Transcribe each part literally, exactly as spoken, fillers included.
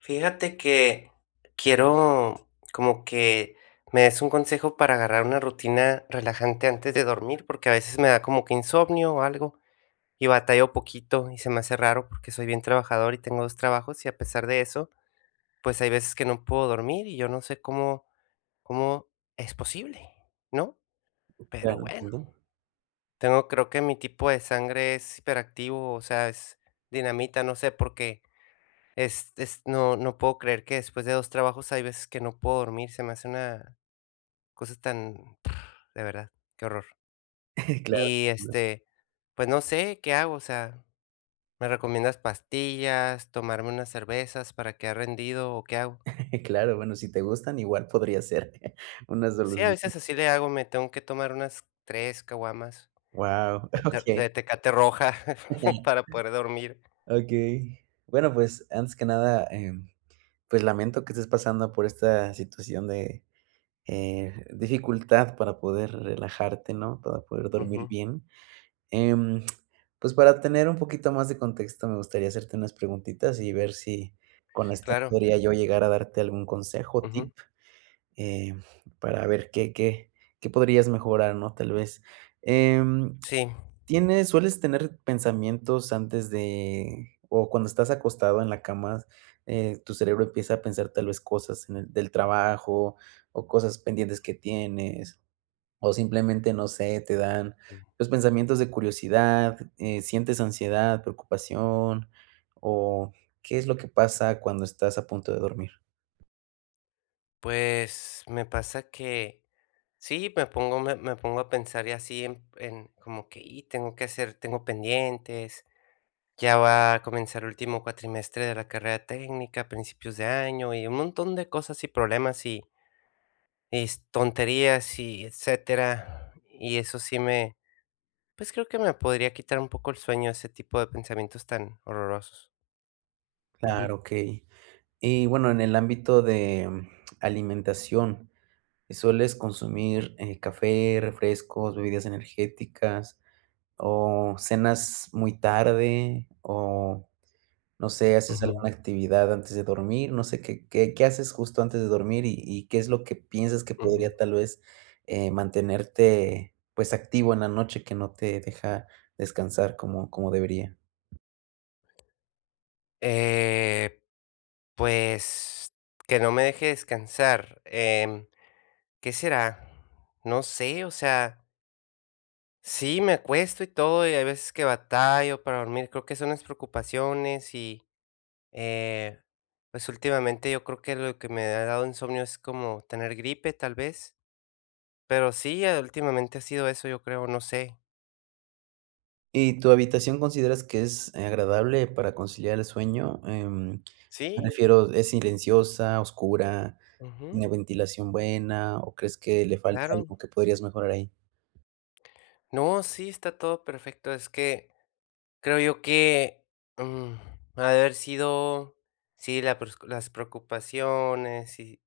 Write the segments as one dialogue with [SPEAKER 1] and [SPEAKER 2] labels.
[SPEAKER 1] Fíjate que quiero como que me des un consejo para agarrar una rutina relajante antes de dormir, porque a veces me da como que insomnio o algo y batallo poquito y se me hace raro porque soy bien trabajador y tengo dos trabajos y a pesar de eso, pues hay veces que no puedo dormir y yo no sé cómo, cómo es posible, ¿no? Pero
[SPEAKER 2] Claro,
[SPEAKER 1] bueno,
[SPEAKER 2] entiendo.
[SPEAKER 1] tengo creo que mi tipo de sangre es hiperactivo, o sea, es dinamita, no sé, porque es es no no puedo creer que después de dos trabajos hay veces que no puedo dormir, se me hace una cosa tan de verdad, qué horror.
[SPEAKER 2] Claro,
[SPEAKER 1] Y,
[SPEAKER 2] entiendo.
[SPEAKER 1] este, pues no sé, ¿qué hago? O sea, ¿me recomiendas pastillas, tomarme unas cervezas para quedar rendido o qué hago?
[SPEAKER 2] Claro, bueno, si te gustan, igual podría ser una
[SPEAKER 1] Sí, a
[SPEAKER 2] solución.
[SPEAKER 1] veces así le hago, me tengo que tomar unas tres caguamas
[SPEAKER 2] Wow,
[SPEAKER 1] de
[SPEAKER 2] okey.
[SPEAKER 1] de Tecate roja para poder dormir.
[SPEAKER 2] Okey. Bueno, pues, antes que nada, em, pues, lamento que estés pasando por esta situación de, eh, dificultad para poder relajarte, ¿no? Para poder dormir
[SPEAKER 1] Ujú,
[SPEAKER 2] bien. Em, pues, para tener un poquito más de contexto, me gustaría hacerte unas preguntitas y ver si con esta
[SPEAKER 1] claro,
[SPEAKER 2] podría yo llegar a darte algún consejo tip.
[SPEAKER 1] ujú,
[SPEAKER 2] eh, para ver qué qué qué podrías mejorar, ¿no?, tal vez. Em,
[SPEAKER 1] sí.
[SPEAKER 2] ¿tienes sueles tener pensamientos antes de o cuando estás acostado en la cama, eh, tu cerebro empieza a pensar tal vez cosas en el del trabajo o cosas pendientes que tienes, o simplemente, no sé, te dan, los pensamientos de curiosidad, eh, sientes ansiedad, preocupación, o qué es lo que pasa cuando estás a punto de dormir?
[SPEAKER 1] Pues, me pasa que sí, me pongo me me pongo a pensar y así en en como que: "Y tengo que hacer tengo pendientes, ya va a comenzar el último cuatrimestre de la carrera técnica a principios de año", y un montón de cosas y problemas y y s tonterías y etcétera. Y eso sí me pues, creo que me podría quitar un poco el sueño ese tipo de pensamientos tan horrorosos. Ujú,
[SPEAKER 2] Claro, okey. Y bueno, en el ámbito de mm, alimentación, ¿sueles consumir, eh, café, refrescos, bebidas energéticas o cenas muy tarde o, no sé, haces
[SPEAKER 1] ujú,
[SPEAKER 2] alguna actividad antes de dormir? No sé, ¿qué qué qué haces justo antes de dormir y y qué es lo que piensas que podría
[SPEAKER 1] ujú.
[SPEAKER 2] tal vez, eh, mantenerte, pues, activo en la noche que no te deja descansar como como debería?
[SPEAKER 1] Eh Pues, que no me deje descansar, em, ¿qué será? No sé, o sea, sí, me acuesto y todo, y hay veces que batallo para dormir, creo que son las preocupaciones y, eh, pues, últimamente yo creo que lo que me ha dado insomnio es como tener gripe, tal vez, pero sí, eh, últimamente ha sido eso, yo creo, no sé.
[SPEAKER 2] ¿Y tu habitación consideras que es agradable para conciliar el sueño? Em,
[SPEAKER 1] Sí,
[SPEAKER 2] me refiero, ¿es silenciosa, oscura,
[SPEAKER 1] ujú,
[SPEAKER 2] tiene ventilación buena o crees que le falta
[SPEAKER 1] claro.
[SPEAKER 2] algo que podrías mejorar ahí?
[SPEAKER 1] No, sí, está todo perfecto, es que creo yo que, mm, ha de haber sido, sí, la pres las preocupaciones y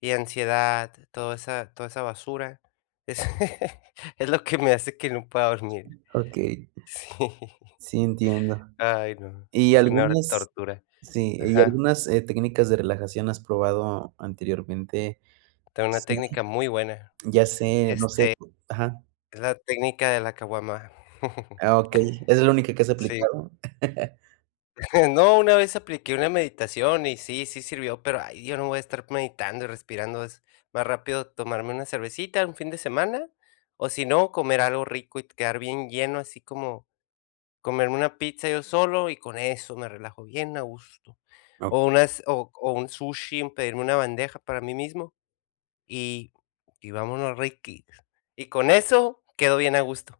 [SPEAKER 1] y ansiedad, toda esa toda esa basura, es es lo que me hace que no pueda dormir.
[SPEAKER 2] Okey,
[SPEAKER 1] Sí,
[SPEAKER 2] sí entiendo.
[SPEAKER 1] ay, no,
[SPEAKER 2] ¿Y
[SPEAKER 1] es una
[SPEAKER 2] algunas
[SPEAKER 1] tortura.
[SPEAKER 2] sí, y
[SPEAKER 1] Ajá,
[SPEAKER 2] algunas, eh, técnicas de relajación has probado anteriormente?
[SPEAKER 1] tengo una
[SPEAKER 2] Sí,
[SPEAKER 1] técnica muy buena,
[SPEAKER 2] ya sé, no sé,
[SPEAKER 1] este,
[SPEAKER 2] ajá.
[SPEAKER 1] es la técnica de la caguama.
[SPEAKER 2] Ah, okey, ¿es la única que has
[SPEAKER 1] Sí.
[SPEAKER 2] aplicado?
[SPEAKER 1] No, una vez apliqué una meditación y sí, sí sirvió, pero ay, yo no voy a estar meditando y respirando. Es más rápido tomarme una cervecita un fin de semana, o si no, comer algo rico y quedar bien lleno, así como comerme una pizza yo solo y con eso me relajo bien a gusto.
[SPEAKER 2] Ok.
[SPEAKER 1] O, unas, o, o un sushi, pedirme una bandeja para mí mismo y, y, vámonos Ricky. Y con eso quedo bien a gusto.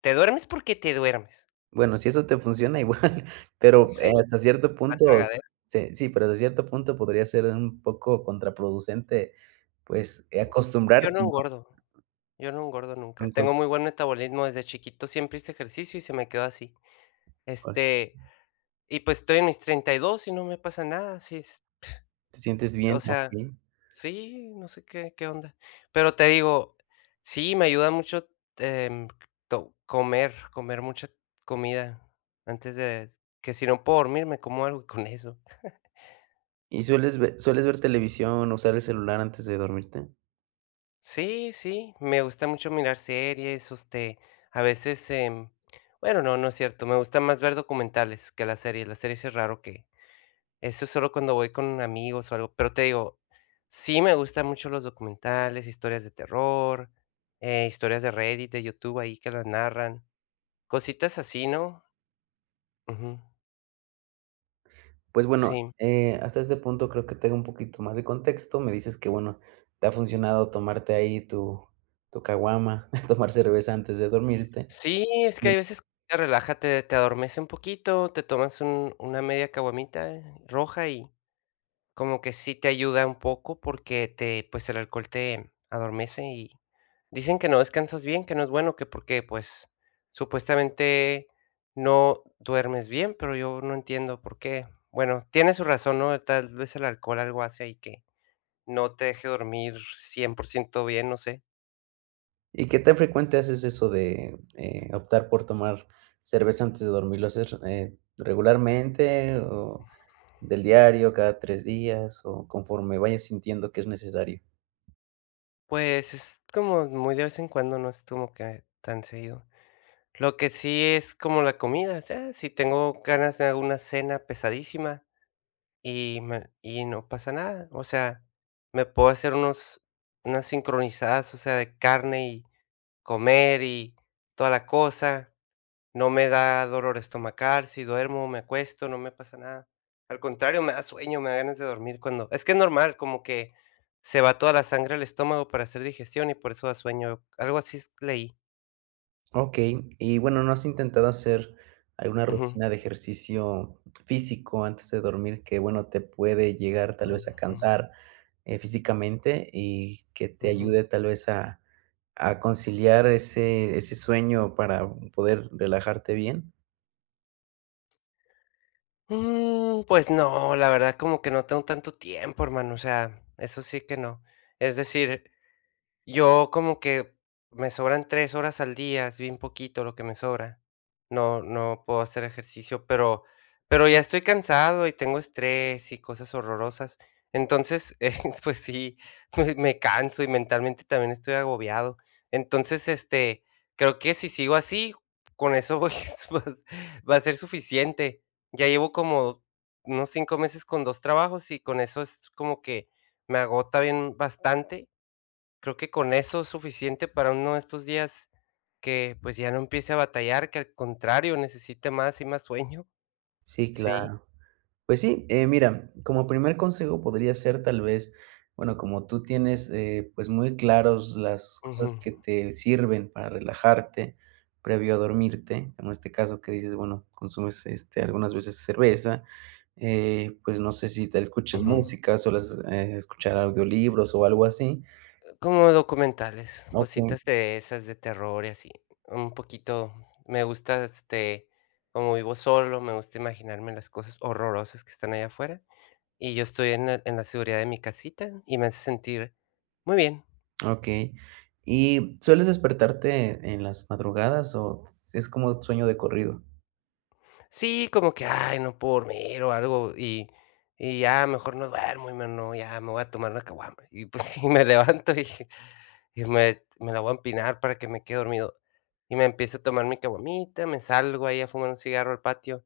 [SPEAKER 1] Te duermes porque te duermes.
[SPEAKER 2] Bueno, si eso te funciona igual, pero, eh,
[SPEAKER 1] Sí,
[SPEAKER 2] hasta cierto
[SPEAKER 1] a
[SPEAKER 2] punto
[SPEAKER 1] tragadera.
[SPEAKER 2] se sí, sí, pero hasta cierto punto podría ser un poco contraproducente, pues, eh,
[SPEAKER 1] Yo no
[SPEAKER 2] acostumbrarte, ¿no?
[SPEAKER 1] engordo. Yo no engordo
[SPEAKER 2] A
[SPEAKER 1] nunca.
[SPEAKER 2] un
[SPEAKER 1] Tengo
[SPEAKER 2] cuerpo
[SPEAKER 1] muy buen metabolismo, desde chiquito siempre hice ejercicio y se me quedó así.
[SPEAKER 2] actual.
[SPEAKER 1] Este, y pues estoy en mis treinta y dos y dos y no me pasa nada, sí es,
[SPEAKER 2] ¿Te sientes bien?
[SPEAKER 1] o sea,
[SPEAKER 2] Okey.
[SPEAKER 1] sí, no sé qué qué onda. Pero te digo, sí, me ayuda mucho, em, to comer, comer mucha comida antes de que si no puedo dormir, me como algo y con eso.
[SPEAKER 2] ¿Y sueles ve sueles ver televisión, usar el celular antes de dormirte?
[SPEAKER 1] Sí, sí, me gusta mucho mirar series, este, a veces, em, bueno, no, no es cierto, me gusta más ver documentales que las series, las series es raro que, eso es solo cuando voy con amigos o algo, pero te digo, sí me gustan mucho los documentales, historias de terror, eh, historias de Reddit, de YouTube ahí que las narran, cositas así, ¿no? Ujú,
[SPEAKER 2] Pues bueno,
[SPEAKER 1] sí.
[SPEAKER 2] eh, hasta este punto creo que tengo un poquito más de contexto. Me dices que, bueno, te ha funcionado tomarte ahí tu tu caguama, tomar cerveza antes de dormirte.
[SPEAKER 1] Sí, es que hay veces que te relaja, te, te adormece un poquito, te tomas un- una media caguamita eh, roja y como que sí te ayuda un poco porque te, pues, el alcohol te adormece y dicen que no descansas bien, que no es bueno, que porque, pues, supuestamente no duermes bien, pero yo no entiendo por qué. Bueno, tiene su razón, ¿no? Tal vez el alcohol algo hace ahí que no te deje dormir cien por ciento bien, no sé.
[SPEAKER 2] ¿Y qué tan frecuente haces eso de, eh, optar por tomar cerveza antes de dormir? ¿Lo haces, eh, regularmente o del diario, cada tres días o conforme vayas sintiendo que es necesario?
[SPEAKER 1] Pues, es como muy de vez en cuando, no es como que tan seguido. Lo que sí es como la comida, o sea, si tengo ganas de alguna cena pesadísima. Y me y no pasa nada, o sea, me puedo hacer unos unas sincronizadas, o sea, de carne y comer y toda la cosa. No me da dolor estomacal, si duermo, me acuesto, no me pasa nada. Al contrario, me da sueño, me da ganas de dormir cuando es que es normal, como que se va toda la sangre al estómago para hacer digestión y por eso da sueño, algo así s leí.
[SPEAKER 2] Okey, y bueno, ¿no has intentado hacer alguna
[SPEAKER 1] Ujú.
[SPEAKER 2] rutina de ejercicio físico antes de dormir que, bueno, te puede llegar tal
[SPEAKER 1] Ujú,
[SPEAKER 2] vez a
[SPEAKER 1] ujú,
[SPEAKER 2] cansar, eh, físicamente y que te
[SPEAKER 1] ujú.
[SPEAKER 2] ayude tal vez a a conciliar ese ese sueño para poder relajarte bien?
[SPEAKER 1] Mm, pues no, la verdad como que no tengo tanto tiempo, hermano, o sea, eso sí que no. Es decir, yo como que me sobran tres horas al día, es bien poquito lo que me sobra. No no puedo hacer ejercicio, pero pero ya estoy cansado y tengo estrés y cosas horrorosas. Entonces, eh, pues sí, me me canso y mentalmente también estoy agobiado. Entonces, este, creo que si sigo así, con eso voy, pues, va a ser suficiente. Ya llevo como unos cinco meses con dos trabajos y con eso es como que me agota bien bastante. Creo que con eso es suficiente para uno de estos días que, pues, ya no empiece a batallar, que al contrario, necesite más y más sueño.
[SPEAKER 2] Sí,
[SPEAKER 1] Sí.
[SPEAKER 2] claro. Pues sí, eh, mira, como primer consejo podría ser tal vez, bueno, como tú tienes eh, pues muy claros las
[SPEAKER 1] Ujú,
[SPEAKER 2] cosas que te sirven para relajarte previo a dormirte, en este caso que dices, bueno, consumes este, algunas veces cerveza, eh, pues no sé si te escuches
[SPEAKER 1] ujú.
[SPEAKER 2] música, sueles eh, escuchar audiolibros o algo así.
[SPEAKER 1] Como documentales,
[SPEAKER 2] Ok,
[SPEAKER 1] cositas de esas de terror y así. Un poquito me gusta, este, como vivo solo, me gusta imaginarme las cosas horrorosas que están allá afuera, y yo estoy en la en la seguridad de mi casita, y me hace sentir muy bien.
[SPEAKER 2] ok. ¿Y sueles despertarte en las madrugadas o es como sueño de corrido?
[SPEAKER 1] Sí, como que: "Ay, no puedo dormir", o algo, y y ya mejor no duermo, y me no, ya me voy a tomar una caguama. Y pues sí, me levanto y y me me la voy a empinar para que me quede dormido. Y me empiezo a tomar mi caguamita, me salgo ahí a fumar un cigarro al patio.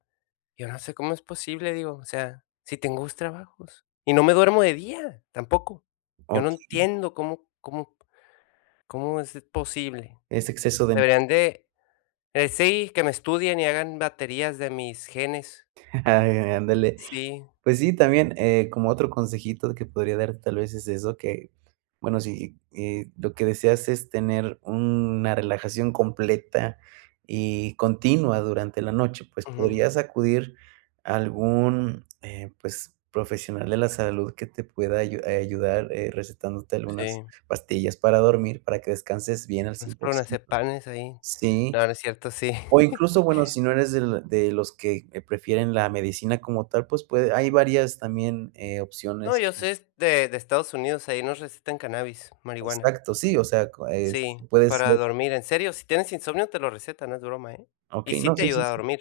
[SPEAKER 1] Yo no sé cómo es posible, digo, o sea, si tengo dos trabajos y no me duermo de día tampoco. Yo no
[SPEAKER 2] Ok,
[SPEAKER 1] entiendo cómo cómo cómo es posible.
[SPEAKER 2] es exceso de.
[SPEAKER 1] Deberían de, eh, sí, que me estudien y hagan baterías de mis genes.
[SPEAKER 2] Ay, ándale.
[SPEAKER 1] Sí.
[SPEAKER 2] Pues sí, también, eh, como otro consejito que podría dar tal vez es eso, que, bueno, si, eh, lo que deseas es tener una relajación completa y continua durante la noche, pues
[SPEAKER 1] Ujú,
[SPEAKER 2] podrías acudir a algún, eh, pues, profesional de la salud que te pueda ayu- eh, ayudar, eh, recetándote algunas
[SPEAKER 1] sí,
[SPEAKER 2] pastillas para dormir, para que descanses bien al
[SPEAKER 1] nos fueron a hacer
[SPEAKER 2] cien por ciento.
[SPEAKER 1] panes ahí.
[SPEAKER 2] Sí.
[SPEAKER 1] No, no es cierto, sí.
[SPEAKER 2] O incluso, bueno, si no eres del de los que, eh, prefieren la medicina como tal, pues, puede hay varias también, eh,
[SPEAKER 1] No,
[SPEAKER 2] opciones.
[SPEAKER 1] yo sé es de de Estados Unidos, ahí nos recetan cannabis, marihuana.
[SPEAKER 2] Exacto, sí, o sea, co es
[SPEAKER 1] Sí,
[SPEAKER 2] puede
[SPEAKER 1] para
[SPEAKER 2] ser
[SPEAKER 1] dormir, en serio, si tienes insomnio te lo recetan, no es broma, ¿eh? Y
[SPEAKER 2] okey,
[SPEAKER 1] sí
[SPEAKER 2] no,
[SPEAKER 1] te
[SPEAKER 2] sí, sí,
[SPEAKER 1] ayuda a
[SPEAKER 2] sí.
[SPEAKER 1] dormir,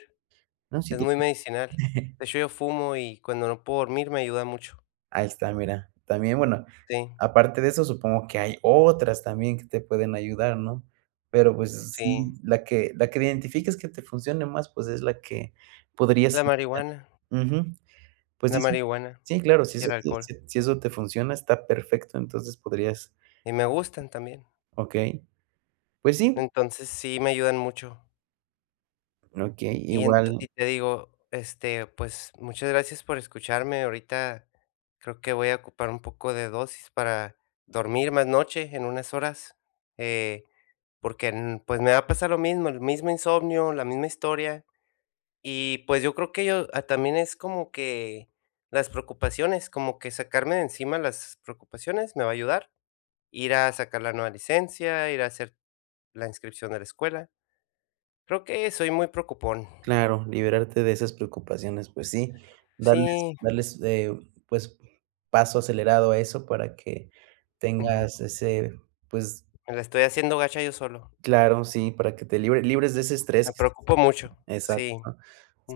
[SPEAKER 2] No, sí
[SPEAKER 1] es
[SPEAKER 2] te
[SPEAKER 1] muy
[SPEAKER 2] creo.
[SPEAKER 1] medicinal. De hecho, yo fumo y cuando no puedo dormir me ayuda mucho.
[SPEAKER 2] Ahí está, mira. También, bueno,
[SPEAKER 1] Sí,
[SPEAKER 2] aparte de eso, supongo que hay otras también que te pueden ayudar, ¿no? Pero, pues, sí,
[SPEAKER 1] sí.
[SPEAKER 2] la que la que identifiques que te funcione más, pues, es la que podrías
[SPEAKER 1] La marihuana,
[SPEAKER 2] ujú. Pues,
[SPEAKER 1] la
[SPEAKER 2] sí, sí.
[SPEAKER 1] marihuana
[SPEAKER 2] Sí, claro, si
[SPEAKER 1] y
[SPEAKER 2] eso
[SPEAKER 1] el
[SPEAKER 2] te
[SPEAKER 1] alcohol,
[SPEAKER 2] si si eso te funciona, está perfecto, entonces podrías.
[SPEAKER 1] y me gustan también.
[SPEAKER 2] Okey. Pues sí,
[SPEAKER 1] Entonces, sí me ayudan mucho.
[SPEAKER 2] okey,
[SPEAKER 1] Y ent
[SPEAKER 2] igual,
[SPEAKER 1] y te digo, este, pues, muchas gracias por escucharme. Ahorita creo que voy a ocupar un poco de dosis para dormir más noche en unas horas, eh, porque, n pues, me va a pasar lo mismo, el mismo insomnio, la misma historia. Y, pues, yo creo que yo, ah, también es como que las preocupaciones, como que sacarme de encima las preocupaciones me va a ayudar. Ir a sacar la nueva licencia, ir a hacer la inscripción de la escuela. Creo que soy muy preocupón.
[SPEAKER 2] claro, liberarte de esas preocupaciones, pues sí, darles
[SPEAKER 1] Sí.
[SPEAKER 2] darles, eh, pues, paso acelerado a eso para que tengas ese, pues,
[SPEAKER 1] Me la estoy haciendo gacha yo solo.
[SPEAKER 2] claro, sí, para que te libre libres de ese estrés
[SPEAKER 1] Me
[SPEAKER 2] que estás
[SPEAKER 1] preocupo mucho.
[SPEAKER 2] exacto.
[SPEAKER 1] Sí,
[SPEAKER 2] ¿No?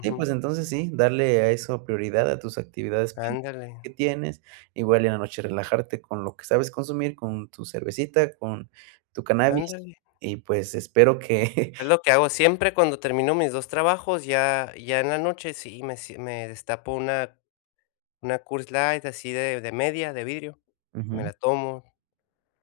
[SPEAKER 2] Sí, pues, entonces sí, darle a eso prioridad a tus actividades que
[SPEAKER 1] Ándale,
[SPEAKER 2] que tienes, igual en la noche relajarte con lo que sabes consumir, con tu cervecita, con tu cannabis,
[SPEAKER 1] ándale.
[SPEAKER 2] y pues, espero que
[SPEAKER 1] Es lo que hago siempre cuando termino mis dos trabajos, ya ya en la noche, sí, me sie me destapo una una Coors Light así de de media, de vidrio, me
[SPEAKER 2] ujú.
[SPEAKER 1] la tomo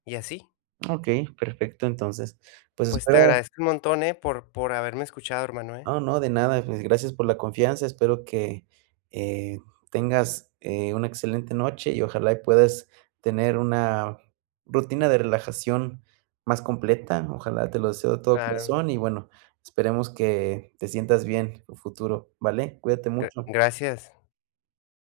[SPEAKER 1] y así.
[SPEAKER 2] Okey, perfecto. Entonces, pues
[SPEAKER 1] Pues te
[SPEAKER 2] espero
[SPEAKER 1] agradezco un montón, eh, por por haberme escuchado, hermano, eh.
[SPEAKER 2] no, no, de nada, pues gracias por la confianza. Espero que, eh, tengas, eh, una excelente noche y ojalá y puedas tener una rutina de relajación más completa. Ojalá, te lo deseo de todo
[SPEAKER 1] Claro,
[SPEAKER 2] corazón y bueno, esperemos que te sientas bien en a futuro, ¿vale? Cuídate
[SPEAKER 1] gra
[SPEAKER 2] mucho.
[SPEAKER 1] gracias.